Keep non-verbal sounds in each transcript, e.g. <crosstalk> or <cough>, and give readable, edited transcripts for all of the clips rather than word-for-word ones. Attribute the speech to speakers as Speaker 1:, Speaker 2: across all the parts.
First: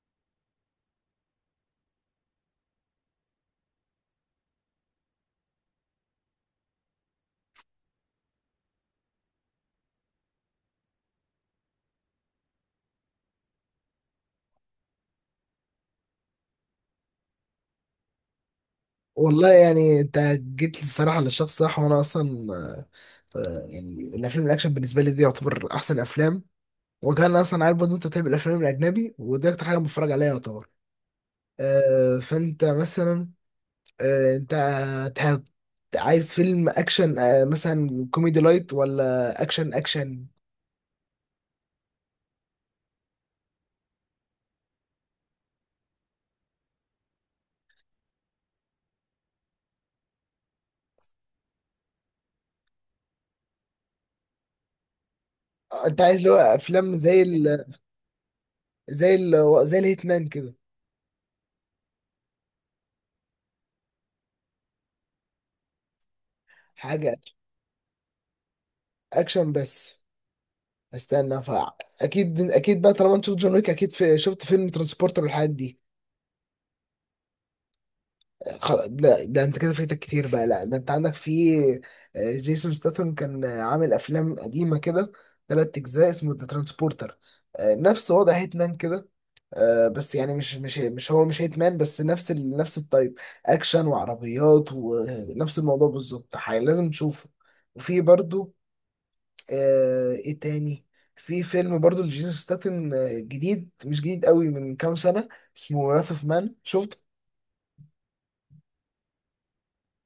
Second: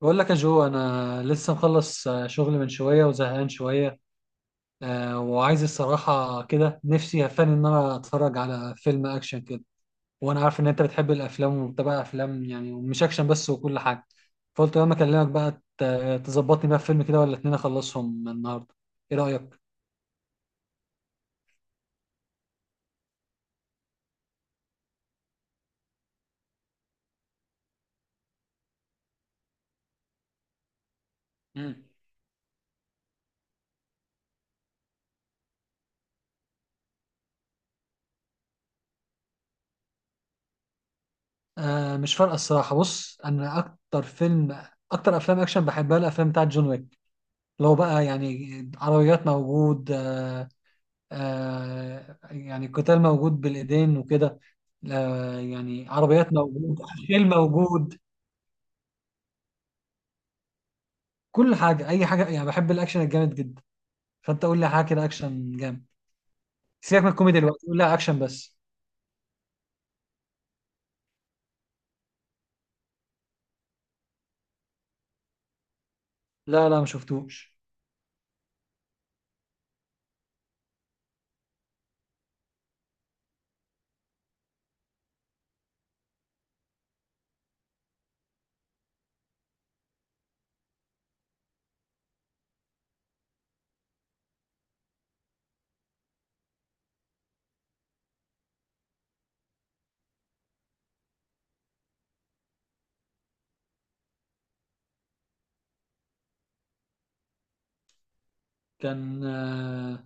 Speaker 1: بقول لك يا جو، انا لسه مخلص شغل من شويه وزهقان شويه. وعايز الصراحه كده نفسي هفاني ان انا اتفرج على فيلم اكشن كده. وانا عارف ان انت بتحب الافلام وبتابع افلام، يعني ومش اكشن بس وكل حاجه. فقلت لما اكلمك بقى تظبطني بقى في فيلم كده ولا اتنين اخلصهم النهارده. ايه
Speaker 2: والله
Speaker 1: رايك؟
Speaker 2: يعني انت جيت الصراحه للشخص صح وانا اصلا، يعني الافلام الاكشن بالنسبه لي دي يعتبر احسن افلام. وكان اصلا عارف برضه انت بتحب الافلام الاجنبي ودي اكتر حاجه بتفرج عليها يعتبر.
Speaker 1: مم.
Speaker 2: فانت مثلا، انت تح- عايز فيلم اكشن، مثلا كوميدي لايت ولا اكشن اكشن؟
Speaker 1: آه، مش فارقه الصراحه. بص، انا اكتر افلام اكشن بحبها الافلام بتاعت جون ويك. لو بقى يعني عربيات موجود، يعني قتال موجود بالايدين وكده، يعني
Speaker 2: انت عايز اللي
Speaker 1: عربيات
Speaker 2: هو
Speaker 1: موجود،
Speaker 2: افلام زي
Speaker 1: خيل
Speaker 2: ال
Speaker 1: موجود،
Speaker 2: زي ال زي الهيتمان كده؟
Speaker 1: كل حاجه، اي حاجه. يعني بحب الاكشن الجامد جدا. فانت قول لي حاجه كده اكشن جامد. سيبك من
Speaker 2: حاجه
Speaker 1: الكوميدي دلوقتي، قول لي اكشن بس.
Speaker 2: اكشن بس. استنى فا اكيد اكيد بقى طالما انت شفت جون ويك، اكيد شفت فيلم ترانسبورتر والحاجات دي.
Speaker 1: لا، لا، ما شفتوش.
Speaker 2: لا ده انت كده فايتك كتير بقى، لا ده انت عندك في، جيسون ستاثام كان، عامل افلام قديمه كده، ثلاث اجزاء اسمه ذا ترانسبورتر، نفس وضع هيتمان كده. بس يعني مش هيتمان، بس نفس نفس الطيب، اكشن وعربيات ونفس الموضوع بالظبط. لازم تشوفه. وفي برضو، آه، ايه تاني؟ في فيلم برضو لجيسون ستاتن، جديد، مش جديد قوي، من كام سنة، اسمه راث اوف مان، شفت؟
Speaker 1: كان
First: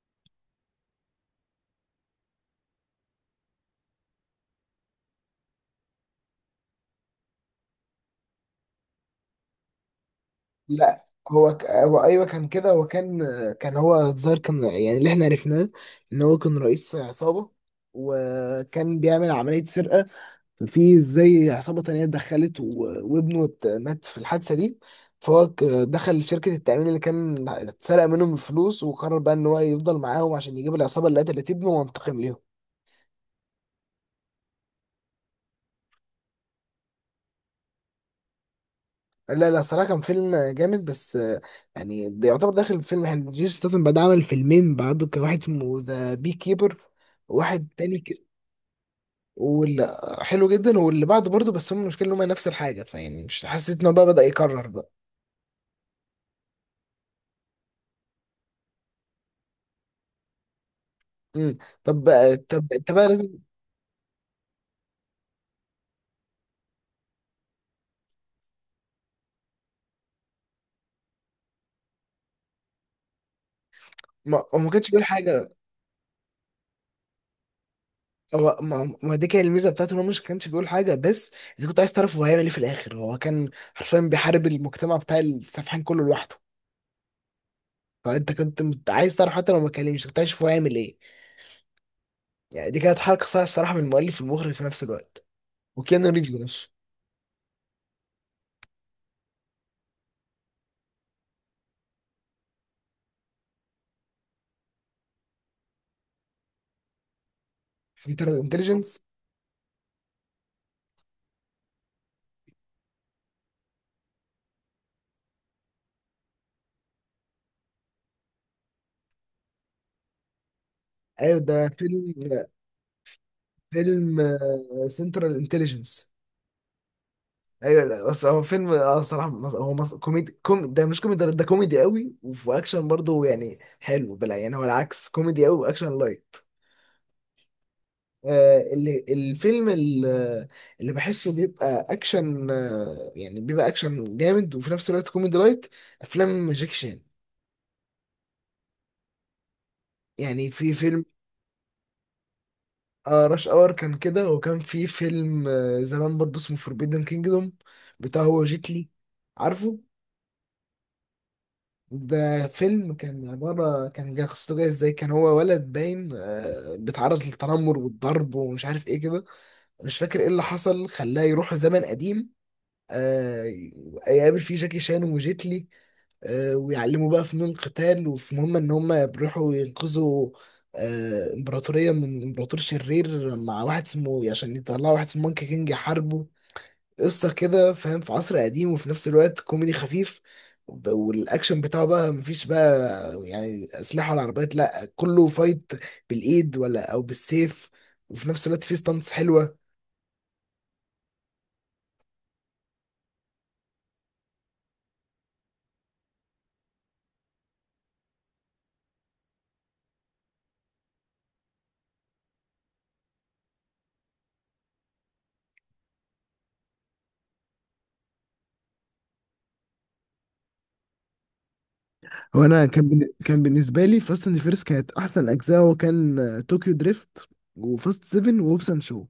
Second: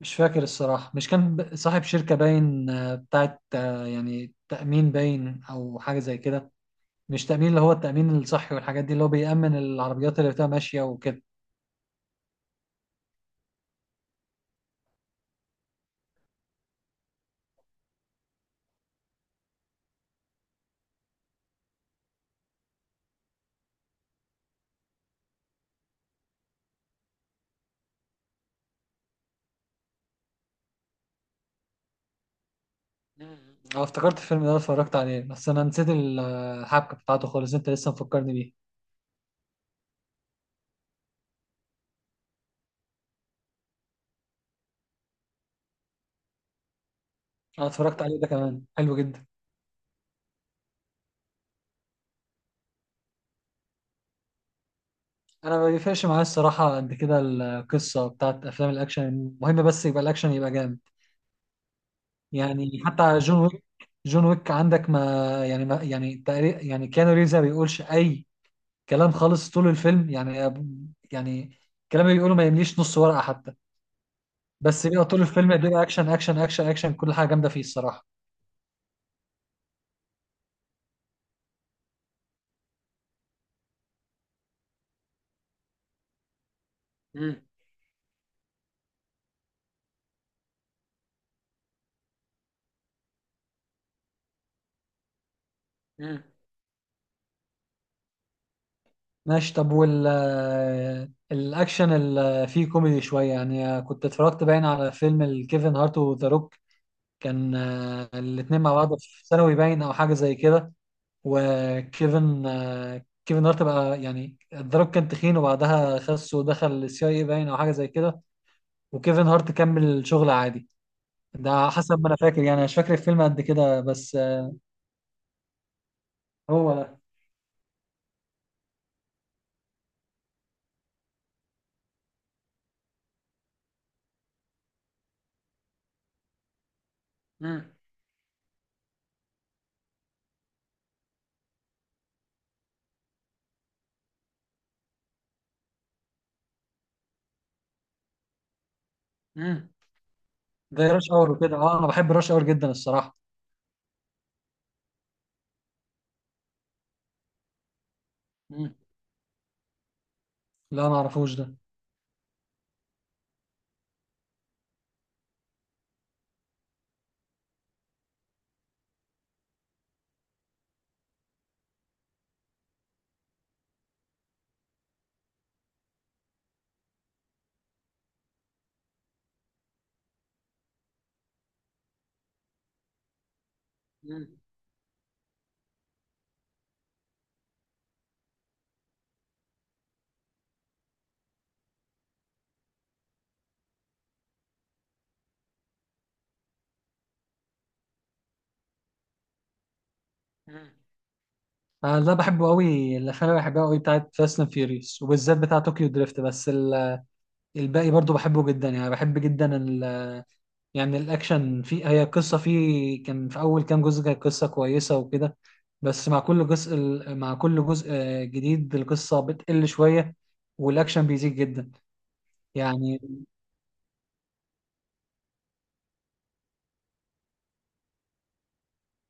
Speaker 1: مش فاكر الصراحه. مش كان صاحب شركه باين بتاعت يعني تامين باين او حاجه زي كده. مش تامين، اللي هو التامين الصحي والحاجات دي، اللي هو بيامن العربيات اللي بتبقى ماشيه
Speaker 2: لا،
Speaker 1: وكده.
Speaker 2: هو ايوه كان كده، هو كان، كان هو الظاهر كان، يعني اللي احنا عرفناه ان هو كان رئيس عصابة، وكان بيعمل عملية سرقة، في زي عصابة تانية اتدخلت و... وابنه مات في الحادثة دي. دخل شركة التأمين اللي كان اتسرق منهم الفلوس، وقرر بقى ان هو يفضل معاهم عشان يجيب العصابة اللي قتلت ابنه وينتقم ليهم.
Speaker 1: مم. اه، افتكرت الفيلم ده اتفرجت عليه، بس انا نسيت الحبكه بتاعته خالص، انت لسه مفكرني بيه.
Speaker 2: لا لا، صراحة كان فيلم جامد، بس آه، يعني ده يعتبر داخل فيلم حلو. جيسون ستاثام بعد عمل فيلمين بعده، كان واحد اسمه ذا بي كيبر،
Speaker 1: انا
Speaker 2: واحد تاني
Speaker 1: اتفرجت عليه
Speaker 2: ك...
Speaker 1: ده كمان، حلو جدا.
Speaker 2: واللي حلو جدا، واللي بعده برضه، بس هم المشكلة ان هم نفس الحاجة، فيعني مش حسيت ان هو بقى بدأ يكرر بقى.
Speaker 1: انا ما بيفرقش معايا الصراحه قد كده القصه بتاعت افلام الاكشن، المهم بس يبقى الاكشن يبقى جامد.
Speaker 2: امم، طب
Speaker 1: يعني
Speaker 2: انت بقى
Speaker 1: حتى
Speaker 2: لازم.
Speaker 1: جون ويك، عندك ما يعني تقريبا، يعني كيانو ريفز ما بيقولش اي كلام خالص طول الفيلم، يعني. يعني الكلام اللي بيقوله ما يمليش نص ورقه حتى.
Speaker 2: ما... هو ما
Speaker 1: بس
Speaker 2: كانش بيقول
Speaker 1: بيبقى طول
Speaker 2: حاجة.
Speaker 1: الفيلم بيبقى اكشن اكشن اكشن اكشن، كل حاجه جامده فيه الصراحه.
Speaker 2: هو ما... ما دي كانت الميزة بتاعته ان هو مش كانش بيقول حاجة، بس انت كنت عايز تعرف هو هيعمل ايه في الآخر. هو كان حرفيا بيحارب المجتمع بتاع السفحان كله لوحده.
Speaker 1: مم.
Speaker 2: فانت كنت عايز تعرف حتى لو ما اتكلمش، كنت عايز تشوف هو هيعمل ايه. يعني دي كانت حركه صح الصراحه من المؤلف والمخرج في نفس الوقت. وكيانو
Speaker 1: مم.
Speaker 2: ريفز يا باشا.
Speaker 1: ماشي. طب وال آه، الأكشن اللي فيه كوميدي شوية، يعني كنت اتفرجت باين على فيلم الكيفن هارت وذا روك. كان
Speaker 2: سنترال
Speaker 1: الاتنين مع بعض
Speaker 2: انتليجنس.
Speaker 1: في ثانوي باين أو حاجة زي كده. وكيفن آه، كيفن هارت بقى، يعني ذا روك كان تخين وبعدها خس ودخل السي اي باين أو حاجة زي كده، وكيفن هارت كمل شغل عادي.
Speaker 2: ايوه ده
Speaker 1: ده حسب ما
Speaker 2: فيلم.
Speaker 1: أنا فاكر، يعني مش فاكر الفيلم قد كده بس.
Speaker 2: فيلم سنترال انتليجنس.
Speaker 1: هو ده.
Speaker 2: ايوه. لا بس هو فيلم، اه صراحه، كوميدي، ده مش كوميدي، ده كوميدي قوي وفي اكشن برضه، يعني حلو. بلا يعني هو العكس، كوميدي قوي واكشن لايت.
Speaker 1: مم.
Speaker 2: آه اللي الفيلم اللي, اللي بحسه بيبقى اكشن، آه يعني بيبقى اكشن جامد وفي نفس الوقت كوميدي لايت، افلام جاكي شان.
Speaker 1: مم.
Speaker 2: يعني في
Speaker 1: زي
Speaker 2: فيلم.
Speaker 1: راش اور وكده. اه، أنا بحب راش اور جدا الصراحة.
Speaker 2: اه راش اور كان كده، وكان في فيلم، آه، زمان برضه اسمه فوربيدن كينجدوم، بتاع هو
Speaker 1: مم.
Speaker 2: جيتلي، عارفه؟
Speaker 1: لا، ما أعرفوش ده.
Speaker 2: ده فيلم كان عبارة، قصته جاية ازاي، كان هو ولد باين، آه، بيتعرض للتنمر والضرب ومش عارف ايه كده، مش فاكر ايه اللي حصل خلاه يروح زمن قديم، آه، يقابل فيه جاكي شان وجيتلي، آه، ويعلموا بقى فنون قتال، وفي مهمة ان هم بيروحوا ينقذوا، آه، امبراطورية من امبراطور شرير مع واحد اسمه إيه،
Speaker 1: مم.
Speaker 2: عشان يطلعوا واحد اسمه مونكي كينج يحاربه. قصة كده فاهم في عصر قديم، وفي نفس الوقت كوميدي خفيف. والاكشن بتاعه بقى مفيش بقى يعني اسلحة ولا عربيات، لا كله فايت بالايد ولا او بالسيف، وفي نفس الوقت فيه ستانتس حلوة.
Speaker 1: مم. انا ده بحبه قوي. الافلام اللي بحبها قوي بتاعت فاست اند فيوريوس، وبالذات بتاع طوكيو دريفت، بس الباقي برضو بحبه جدا. يعني بحب جدا يعني الاكشن في هي، القصه فيه كان في اول كام جزء كانت قصه كويسه وكده، بس مع كل جزء، جديد، القصه بتقل شويه والاكشن بيزيد جدا.
Speaker 2: وانا كان،
Speaker 1: يعني
Speaker 2: كان بالنسبه لي فاست اند فيرس كانت احسن اجزاء هو كان طوكيو دريفت وفاست 7 ووبسان شو.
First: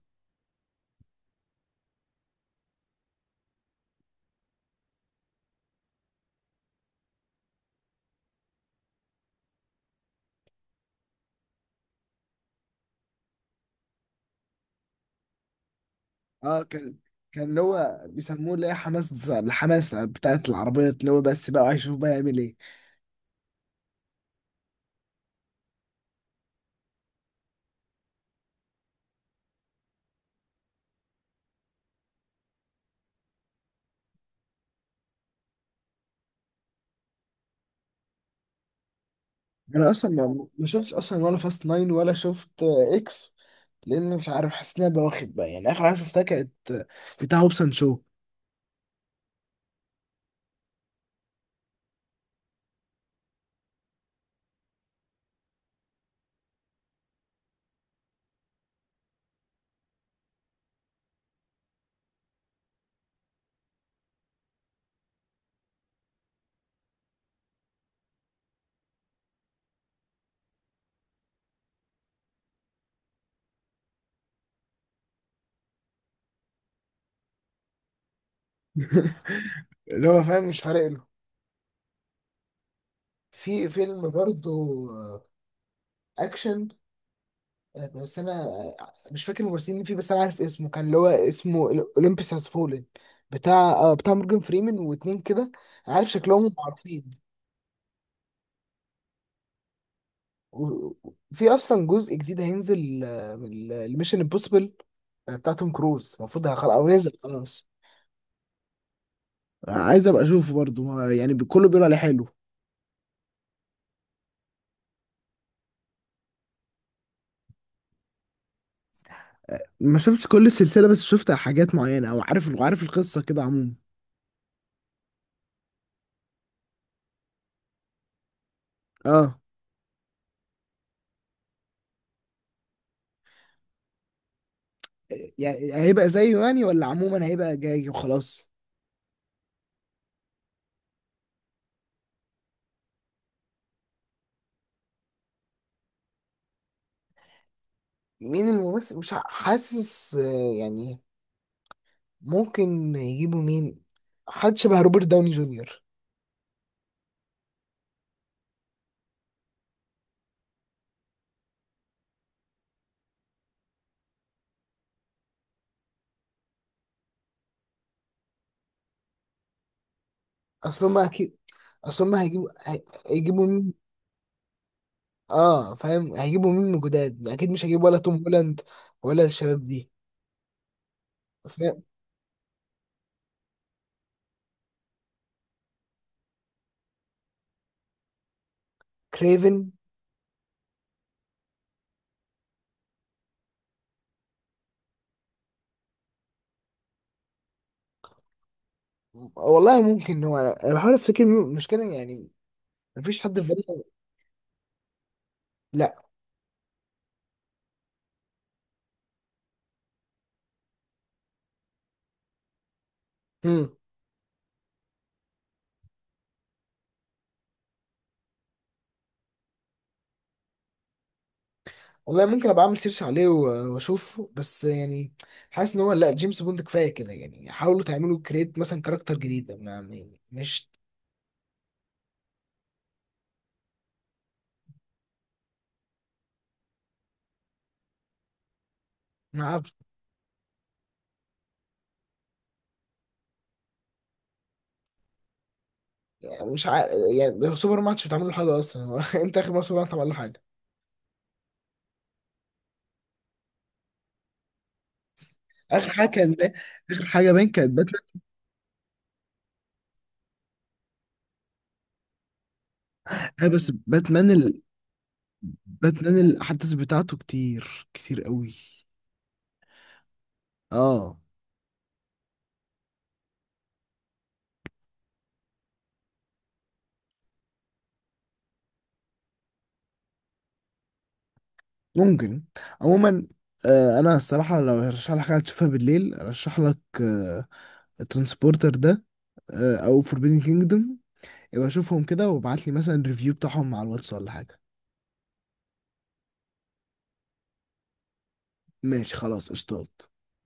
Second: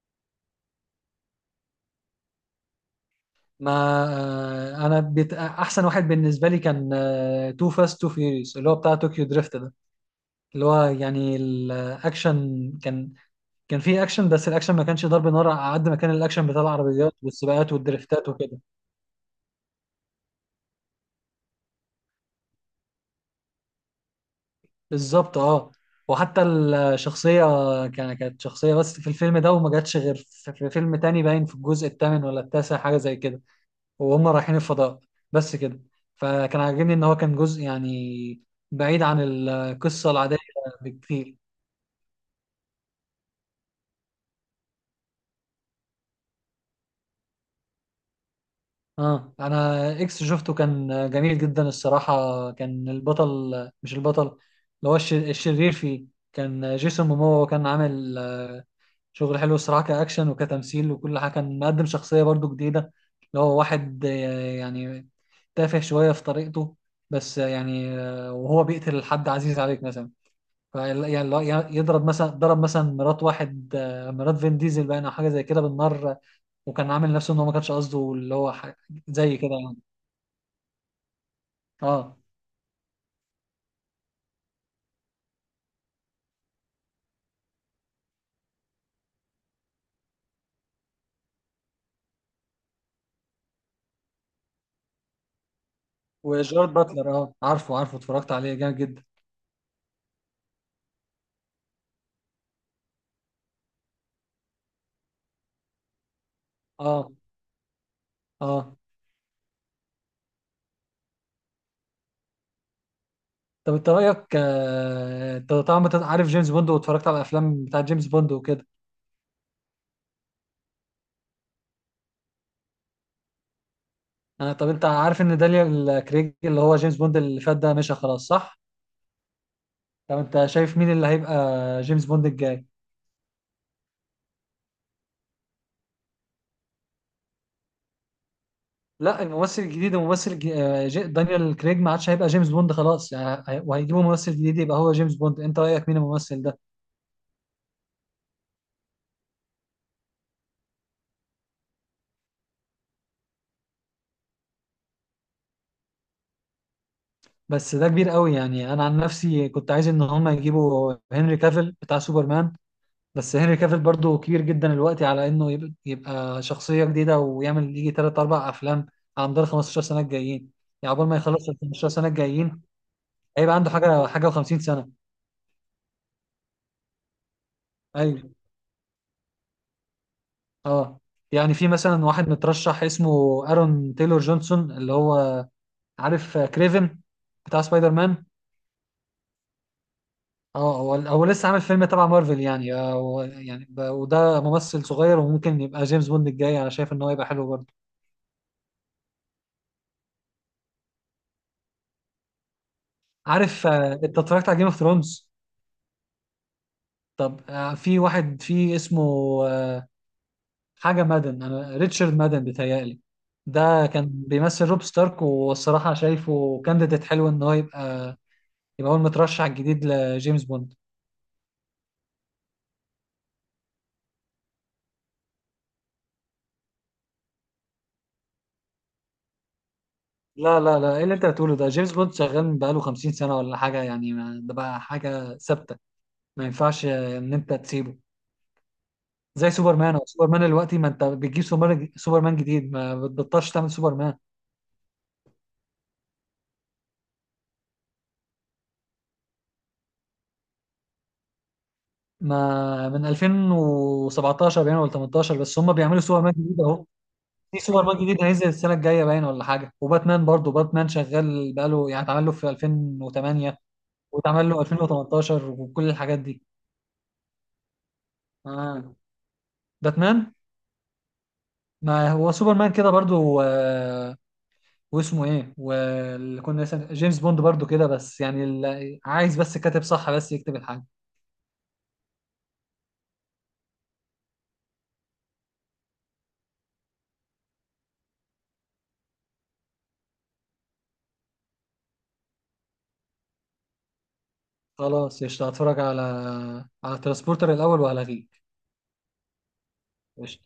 Speaker 1: ما آه، انا احسن واحد بالنسبه لي كان تو فاست تو فيوريوس، اللي هو بتاع طوكيو دريفت، اللي هو يعني الاكشن كان، كان فيه اكشن بس الاكشن ما كانش ضرب نار على قد ما كان الاكشن بتاع
Speaker 2: اه كان،
Speaker 1: العربيات
Speaker 2: كان اللي
Speaker 1: والسباقات
Speaker 2: هو
Speaker 1: والدريفتات
Speaker 2: بيسموه
Speaker 1: وكده.
Speaker 2: اللي هي حماس، الحماسه بتاعت العربيات، اللي هو بس بقى هيشوف بقى يعمل ايه.
Speaker 1: بالظبط، اه. وحتى الشخصية، كانت شخصية بس في الفيلم ده وما جاتش غير في فيلم تاني باين في الجزء الثامن ولا التاسع حاجة زي كده، وهم رايحين الفضاء، بس كده. فكان عاجبني ان هو كان جزء يعني بعيد عن
Speaker 2: انا اصلا
Speaker 1: القصة العادية
Speaker 2: ما شفتش اصلا
Speaker 1: بكتير.
Speaker 2: ولا فاست ناين، ولا شفت، آه، اكس. لان مش عارف حاسس ان انا بواخد بقى، يعني اخر حاجه شفتها كانت، آه، بتاع هوبسون شو.
Speaker 1: اه، انا اكس شفته كان جميل جدا الصراحه. كان البطل، مش البطل، اللي هو الشرير فيه كان جيسون مومو، وكان عامل شغل حلو الصراحه كاكشن وكتمثيل وكل حاجه. كان مقدم شخصيه برضو جديده، اللي هو واحد يعني تافه شويه في طريقته بس. وهو بيقتل حد عزيز عليك مثلا. يعني، يعني يضرب مثلا ضرب مثلا مرات واحد آه، مرات فين ديزل باين او حاجه زي كده بالنار. وكان عامل نفسه ان هو ما كانش قصده، زي كده
Speaker 2: <laughs>
Speaker 1: يعني.
Speaker 2: اللي هو فاهم مش فارق له.
Speaker 1: اه،
Speaker 2: في فيلم برضه، آه، اكشن، آه، بس انا، آه، مش فاكر الممثلين فيه، بس انا عارف اسمه كان اللي هو اسمه اولمبيس هاز فولن، بتاع، آه، بتاع مورجان فريمان واتنين كده، أنا عارف شكلهم
Speaker 1: وجارد باتلر،
Speaker 2: معروفين.
Speaker 1: اه، عارفه، عارفه، اتفرجت عليه جامد جدا.
Speaker 2: و- في اصلا جزء جديد هينزل، آه، من الميشن امبوسيبل بتاع توم كروز، المفروض هيخلق او نازل
Speaker 1: اه.
Speaker 2: خلاص.
Speaker 1: اه.
Speaker 2: عايز ابقى اشوفه برضه، ما يعني كله بيقول عليه حلو.
Speaker 1: طب انت رايك انت طبعا أنت عارف جيمس بوند واتفرجت على الافلام بتاع جيمس بوند وكده.
Speaker 2: ما شفتش كل السلسله، بس شفت حاجات معينه، او عارف، عارف القصه كده عموما.
Speaker 1: آه، طب انت عارف ان دانيال كريج اللي هو جيمس بوند اللي فات ده مشى خلاص، صح؟
Speaker 2: اه.
Speaker 1: طب انت شايف مين اللي هيبقى جيمس بوند الجاي؟
Speaker 2: يعني هيبقى زيه يعني، ولا عموما هيبقى جاي وخلاص؟
Speaker 1: لا، الممثل الجديد، الممثل الج- آه، جي- دانيال كريج ما عادش هيبقى جيمس بوند خلاص، يعني وهيجيبوا ممثل جديد يبقى هو جيمس بوند. انت رايك مين الممثل ده؟
Speaker 2: مين الممثل؟ مش ع- حاسس، آه، يعني ممكن يجيبوا مين؟ حد شبه روبرت داوني جونيور.
Speaker 1: بس ده كبير قوي يعني. انا عن نفسي كنت عايز ان هم يجيبوا هنري كافيل بتاع سوبرمان، بس هنري كافيل برضو كبير جدا الوقت على انه يبقى شخصية جديدة ويعمل يجي 3 4 افلام على مدار 15 سنة الجايين.
Speaker 2: اصل
Speaker 1: يعني
Speaker 2: هما
Speaker 1: عقبال ما
Speaker 2: اكيد،
Speaker 1: يخلص ال 15
Speaker 2: اصل
Speaker 1: سنة
Speaker 2: هما
Speaker 1: الجايين
Speaker 2: هيجيبوا
Speaker 1: هيبقى عنده
Speaker 2: مين؟
Speaker 1: حاجة، حاجة و50 سنة.
Speaker 2: اه فاهم، هيجيبوا مين من جداد، اكيد مش هيجيب ولا توم
Speaker 1: ايوه.
Speaker 2: هولاند ولا الشباب دي.
Speaker 1: اه. يعني في
Speaker 2: فاهم.
Speaker 1: مثلا واحد مترشح اسمه ارون تايلور جونسون، اللي هو، عارف كريفن بتاع سبايدر مان؟
Speaker 2: كريفن.
Speaker 1: اه، هو لسه عامل فيلم تبع مارفل، يعني هو يعني، وده ممثل صغير وممكن يبقى جيمس بوند الجاي. انا شايف ان هو يبقى حلو برضه.
Speaker 2: والله ممكن هو، أنا بحاول افتكر المشكله يعني مفيش حد في
Speaker 1: عارف
Speaker 2: بالي.
Speaker 1: انت اتفرجت على جيم اوف ثرونز؟
Speaker 2: لا.
Speaker 1: طب في واحد في اسمه آه، حاجه مادن، انا ريتشارد مادن بيتهيألي.
Speaker 2: امم.
Speaker 1: ده كان بيمثل روب ستارك، والصراحه شايفه كانديديت حلو ان هو يبقى هو المترشح الجديد لجيمس بوند.
Speaker 2: والله ممكن ابقى اعمل سيرش عليه واشوفه، بس يعني حاسس ان هو لا، جيمس بوند كفايه كده، يعني حاولوا تعملوا كريت مثلا كاركتر جديد
Speaker 1: لا،
Speaker 2: مش،
Speaker 1: لا، لا، ايه اللي انت بتقوله ده؟ جيمس بوند شغال بقاله 50 سنه ولا حاجه يعني، ده بقى حاجه ثابته. ما ينفعش ان انت تسيبه.
Speaker 2: ما
Speaker 1: زي
Speaker 2: عارف
Speaker 1: سوبرمان، او سوبرمان دلوقتي، ما انت بتجيب سوبرمان، سوبرمان جديد، ما بتبطلش تعمل سوبرمان.
Speaker 2: يعني، مش عارف يعني. سوبر ماتش بتعمل له حاجه اصلا هو؟ <laughs> امتى اخر مره سوبر ماتش عمل له حاجه؟
Speaker 1: ما من 2017 باين ولا 18 بس هم
Speaker 2: اخر
Speaker 1: بيعملوا
Speaker 2: حاجه
Speaker 1: سوبرمان
Speaker 2: كان ده،
Speaker 1: جديد اهو.
Speaker 2: اخر حاجه باين
Speaker 1: في
Speaker 2: كانت
Speaker 1: سوبرمان
Speaker 2: باتمان.
Speaker 1: جديد هينزل السنه الجايه باين ولا حاجه. وباتمان برضه، باتمان شغال بقاله، يعني اتعمل له في
Speaker 2: آه
Speaker 1: 2008
Speaker 2: بس
Speaker 1: واتعمل
Speaker 2: باتمان،
Speaker 1: له 2018 وكل
Speaker 2: باتمان
Speaker 1: الحاجات دي.
Speaker 2: الاحداث بتاعته كتير كتير قوي.
Speaker 1: آه. باتمان.
Speaker 2: اه
Speaker 1: ما هو سوبرمان كده برضه. واسمه ايه، واللي كنا جيمس بوند برضه كده، بس يعني عايز بس كاتب صح بس يكتب الحاجه.
Speaker 2: ممكن. عموما، آه انا الصراحه لو هرشح لك حاجه تشوفها بالليل، ارشح لك آه الترانسبورتر ده، آه او فوربيدن كينجدوم. يبقى شوفهم كده وابعت لي مثلا ريفيو بتاعهم على الواتس ولا حاجه.
Speaker 1: خلاص قشطة، هتفرج على ترانسبورتر الأول وهلغيك.
Speaker 2: ماشي خلاص قشطات.
Speaker 1: قشطة.